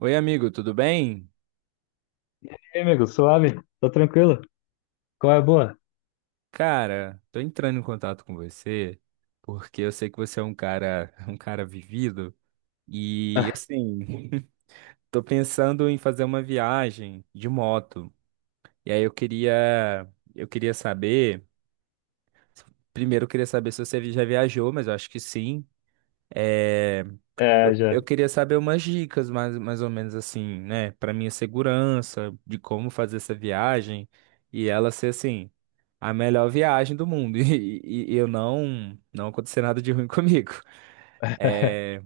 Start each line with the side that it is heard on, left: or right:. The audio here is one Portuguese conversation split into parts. right: Oi, amigo, tudo bem?
left: E aí, amigo, suave? Tá tranquilo? Qual é a boa?
right: Cara, tô entrando em contato com você porque eu sei que você é um cara vivido e assim, tô pensando em fazer uma viagem de moto. E aí eu queria saber, primeiro eu queria saber se você já viajou, mas eu acho que sim. É,
left: É,
right: eu,
left: já.
right: eu queria saber umas dicas, mais ou menos assim, né, pra minha segurança, de como fazer essa viagem e ela ser assim a melhor viagem do mundo. E eu não aconteceu nada de ruim comigo. É,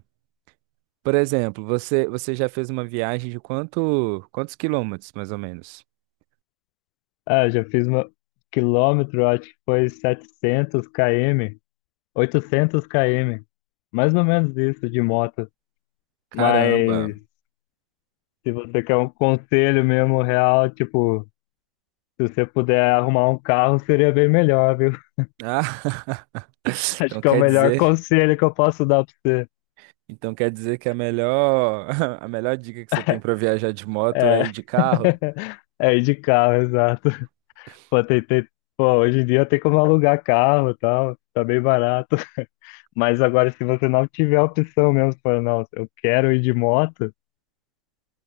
right: por exemplo, você já fez uma viagem de quantos quilômetros, mais ou menos?
left: Ah, já fiz uma quilômetro, acho que foi 700 km, 800 km, mais ou menos isso de moto.
right: Caramba.
left: Mas se você quer um conselho mesmo real, tipo, se você puder arrumar um carro, seria bem melhor, viu?
right: Ah,
left: Acho
right: então
left: que é o
right: quer
left: melhor
right: dizer,
left: conselho que eu posso dar pra você.
right: então quer dizer que a melhor, a melhor dica que você tem para viajar de moto
left: É,
right: é ir de carro?
left: é ir de carro, exato. Pô, pô, hoje em dia tem como alugar carro e tal, tá bem barato. Mas agora, se você não tiver a opção mesmo, você fala, não, eu quero ir de moto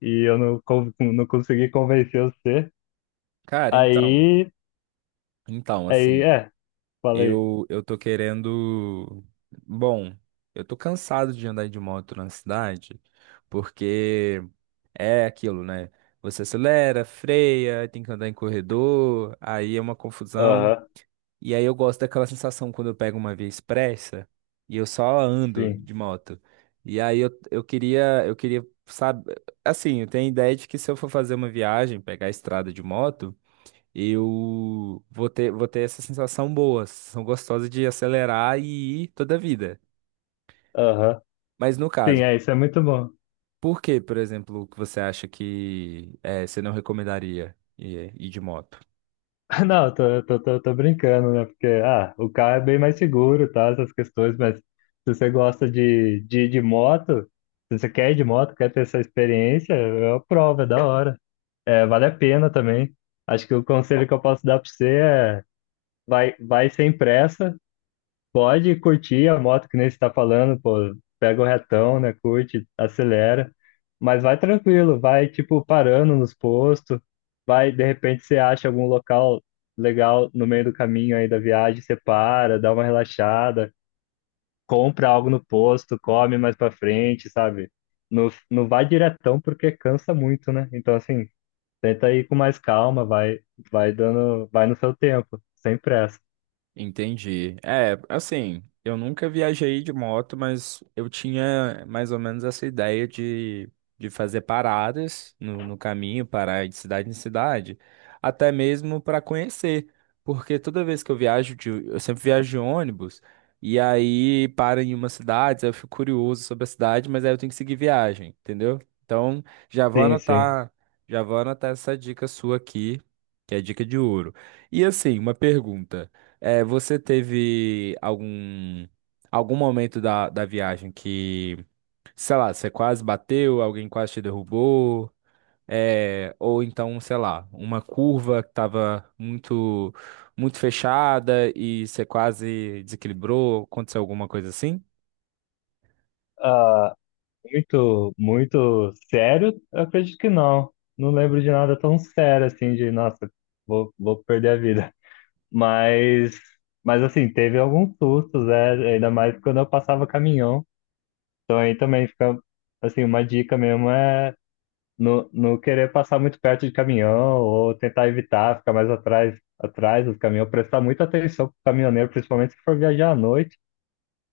left: e eu não consegui convencer você,
right: Cara, então,
left: aí,
right: então
left: aí,
right: assim.
left: é, falei,
right: Eu tô querendo. Bom, eu tô cansado de andar de moto na cidade, porque é aquilo, né? Você acelera, freia, tem que andar em corredor, aí é uma confusão.
left: aham,
right: E aí eu gosto daquela sensação quando eu pego uma via expressa e eu só ando
left: sim,
right: de moto. E aí sabe, assim, eu tenho a ideia de que se eu for fazer uma viagem, pegar a estrada de moto eu vou ter essa sensação boa, sensação gostosa de acelerar e ir toda a vida.
left: aham,
right: Mas no
left: sim,
right: caso,
left: é, isso é muito bom.
right: por exemplo, que você acha que você não recomendaria ir de moto?
left: Não, tô brincando, né? Porque, ah, o carro é bem mais seguro, tá? Essas questões, mas se você gosta de, ir de moto, se você quer ir de moto, quer ter essa experiência, eu aprovo, é da hora. É, vale a pena também. Acho que o conselho que eu posso dar pra você é vai, vai sem pressa, pode curtir a moto que nem você está falando, pô, pega o retão, né? Curte, acelera, mas vai tranquilo, vai tipo parando nos postos, vai, de repente você acha algum local legal no meio do caminho aí da viagem, você para, dá uma relaxada, compra algo no posto, come mais pra frente, sabe? Não, não vai diretão porque cansa muito, né? Então assim, tenta ir com mais calma, vai, vai dando, vai no seu tempo, sem pressa.
right: Entendi. É, assim, eu nunca viajei de moto, mas eu tinha mais ou menos essa ideia de fazer paradas no caminho, parar de cidade em cidade, até mesmo para conhecer. Porque toda vez que eu eu sempre viajo de ônibus, e aí para em uma cidade, aí eu fico curioso sobre a cidade, mas aí eu tenho que seguir viagem, entendeu? Então,
left: Sim, sim.
right: já vou anotar essa dica sua aqui, que é a dica de ouro. E assim, uma pergunta. É, você teve algum momento da, da viagem que, sei lá, você quase bateu, alguém quase te derrubou, é, ou então, sei lá, uma curva que estava muito fechada e você quase desequilibrou, aconteceu alguma coisa assim?
left: ah Muito, muito sério? Eu acredito que não. Não lembro de nada tão sério assim, de nossa, vou perder a vida. Mas, mas assim, teve alguns sustos, é, ainda mais quando eu passava caminhão. Então aí também fica, assim, uma dica mesmo é não, não querer passar muito perto de caminhão ou tentar evitar, ficar mais atrás, atrás dos caminhões, prestar muita atenção pro caminhoneiro, principalmente se for viajar à noite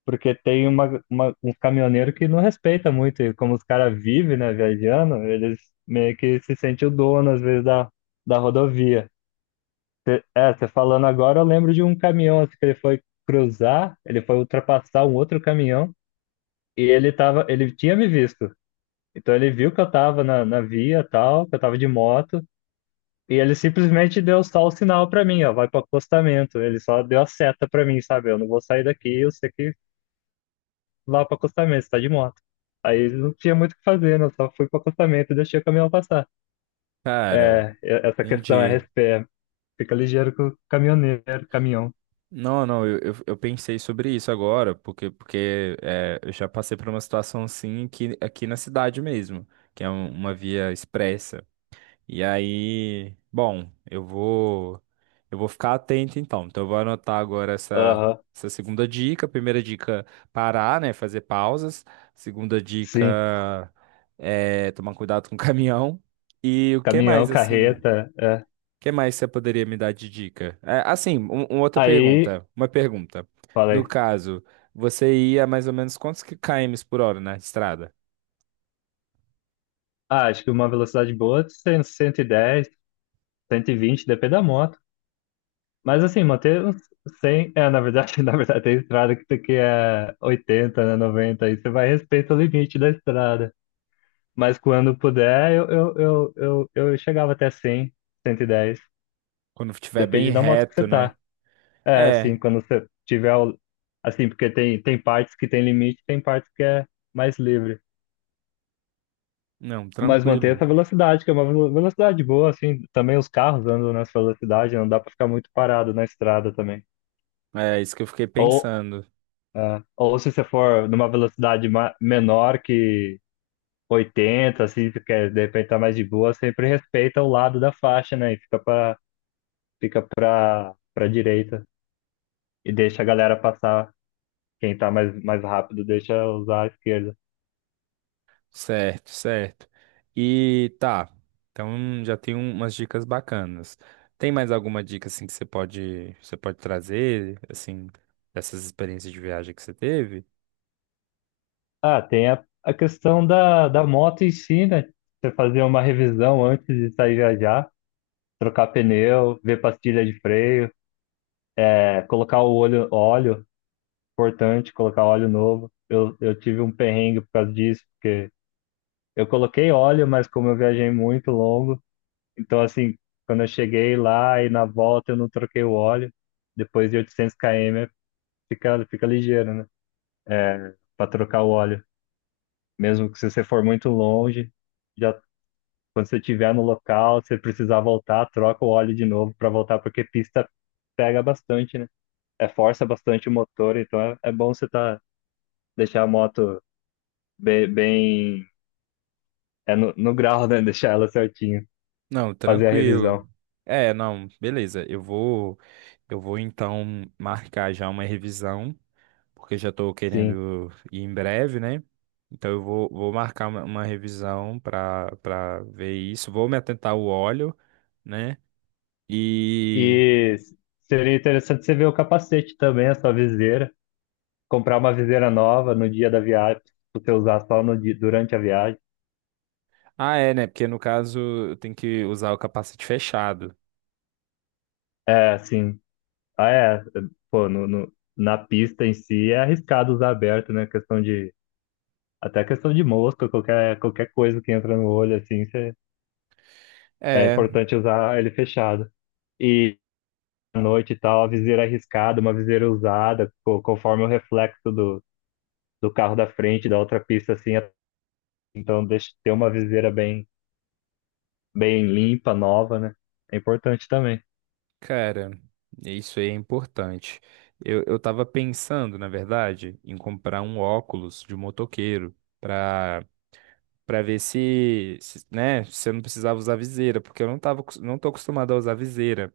left: porque tem uns caminhoneiros que não respeita muito, e como os caras vivem, né, viajando, eles meio que se sentem o dono, às vezes, da, rodovia. Você falando agora, eu lembro de um caminhão assim, que ele foi ultrapassar um outro caminhão, e ele tinha me visto. Então ele viu que eu tava na, via tal, que eu tava de moto, e ele simplesmente deu só o sinal pra mim, ó, vai pro acostamento. Ele só deu a seta pra mim, sabe? Eu não vou sair daqui, eu sei que lá pro acostamento, você tá de moto. Aí não tinha muito o que fazer, né? Eu só fui pro acostamento e deixei o caminhão passar.
right: Cara,
left: É, essa questão é
right: entendi.
left: respeito. Fica ligeiro com o caminhoneiro, caminhão.
right: Não, não, eu pensei sobre isso agora, porque é, eu já passei por uma situação assim aqui, aqui na cidade mesmo, que é uma via expressa. E aí, bom, eu vou ficar atento então. Então eu vou anotar agora
left: Aham,
right: essa segunda dica. Primeira dica, parar, né, fazer pausas. Segunda
left: sim.
right: dica é tomar cuidado com o caminhão. E o que
left: Caminhão,
right: mais assim? O
left: carreta, é.
right: que mais você poderia me dar de dica? É, assim, uma outra
left: Aí,
right: pergunta, uma pergunta. No
left: falei,
right: caso, você ia mais ou menos quantos km por hora na estrada?
left: acho que uma velocidade boa, é 100, 110, 120 depende da moto. Mas assim, manter uns 100, é, na verdade, na verdade, tem estrada que tem que é 80, né, 90, aí você vai respeitar o limite da estrada. Mas quando puder, eu chegava até 100 110.
right: Quando estiver bem
left: Depende da moto que
right: reto,
left: você
right: né?
left: tá. É, assim,
right: É,
left: quando você tiver. Assim, porque tem partes que tem limite, tem partes que é mais livre.
right: não,
left: Mas manter
right: tranquilo.
left: essa velocidade, que é uma velocidade boa, assim. Também os carros andam nessa velocidade, não dá pra ficar muito parado na estrada também.
right: É isso que eu fiquei
left: Ou,
right: pensando.
left: ou se você for numa velocidade menor que 80 assim, porque de repente tá mais de boa, sempre respeita o lado da faixa, né? E fica pra direita e deixa a galera passar. Quem tá mais rápido deixa usar a esquerda.
right: Certo, certo. E tá. Então já tem umas dicas bacanas. Tem mais alguma dica assim que você pode trazer, assim, dessas experiências de viagem que você teve?
left: Ah, tem a questão da moto em si, né? Você fazer uma revisão antes de sair viajar, trocar pneu, ver pastilha de freio, colocar o óleo, importante, colocar óleo novo. Eu tive um perrengue por causa disso, porque eu coloquei óleo, mas como eu viajei muito longo, então assim, quando eu cheguei lá e na volta eu não troquei o óleo, depois de 800 km fica ligeiro, né? É, para trocar o óleo. Mesmo que se você for muito longe, já quando você estiver no local, se você precisar voltar, troca o óleo de novo para voltar, porque pista pega bastante, né? É, força bastante o motor, então é bom você tá, deixar a moto bem, bem é no grau, né? Deixar ela certinho,
right: Não,
left: fazer a
right: tranquilo.
left: revisão.
right: É, não, beleza. Eu vou então marcar já uma revisão, porque já estou
left: Sim.
right: querendo ir em breve, né? Então vou marcar uma revisão para ver isso. Vou me atentar ao óleo, né? E.
left: E seria interessante você ver o capacete também, a sua viseira. Comprar uma viseira nova no dia da viagem, pra você usar só no, dia- durante a viagem.
right: Ah, é, né? Porque no caso eu tenho que usar o capacete fechado.
left: É, sim. Ah, é. Pô, na pista em si é arriscado usar aberto, né? Questão de. Até questão de mosca, qualquer coisa que entra no olho, assim, é
right: É,
left: importante usar ele fechado. E à noite e tal, a viseira arriscada, uma viseira usada, conforme o reflexo do, carro da frente, da outra pista, assim. Então, deixa ter uma viseira bem, bem limpa, nova, né? É importante também.
right: cara, isso aí é importante. Eu tava pensando, na verdade, em comprar um óculos de motoqueiro pra, pra ver se, se, né, se eu não precisava usar viseira, porque eu não não tô acostumado a usar viseira.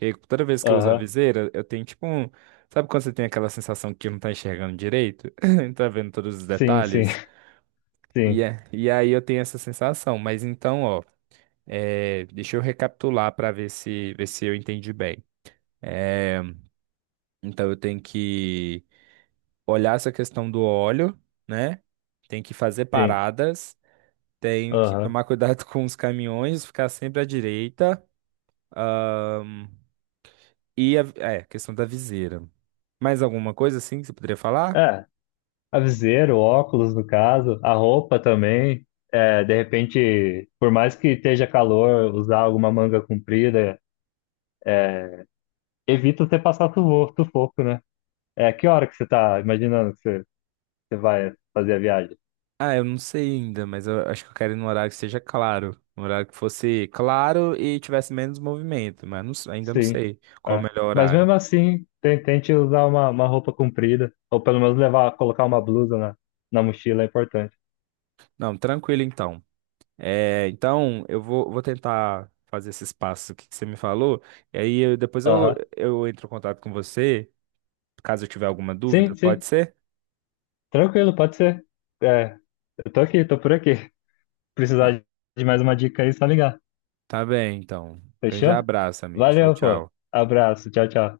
right: E toda vez que eu uso a
left: Aham.
right: viseira, eu tenho tipo um. Sabe quando você tem aquela sensação que não tá enxergando direito? Não tá vendo todos os
left: Sim, sim,
right: detalhes?
left: sim,
right: E aí eu tenho essa sensação. Mas então, ó, é, deixa eu recapitular para ver se eu entendi bem. É, então eu tenho que olhar essa questão do óleo, né? Tenho que fazer
left: sim.
right: paradas, tenho que
left: Aham.
right: tomar cuidado com os caminhões, ficar sempre à direita. E a, é, questão da viseira. Mais alguma coisa assim que você poderia falar?
left: É, Aviseiro, óculos, no caso, a roupa também. É, de repente, por mais que esteja calor, usar alguma manga comprida, evita você passar sufoco, sufoco, né? É, que hora que você tá imaginando que você vai fazer a viagem?
right: Ah, eu não sei ainda, mas eu acho que eu quero ir num horário que seja claro. Um horário que fosse claro e tivesse menos movimento, mas ainda não
left: Sim.
right: sei qual é o
left: É.
right: melhor
left: Mas
right: horário.
left: mesmo assim, tente usar uma, roupa comprida, ou pelo menos levar, colocar uma blusa na, mochila, é importante.
right: Não, tranquilo então. É, então, vou tentar fazer esses passos que você me falou, e depois
left: Aham.
right: eu entro em contato com você, caso eu tiver alguma dúvida,
left: Sim, sim.
right: pode ser?
left: Tranquilo, pode ser. É, eu tô aqui, tô por aqui.
right: Ah,
left: Precisar de mais uma dica aí, só ligar.
right: tá bem, então. Grande
left: Fechou?
right: abraço, amigo. Tchau,
left: Valeu, pô.
right: tchau.
left: Abraço. Tchau, tchau.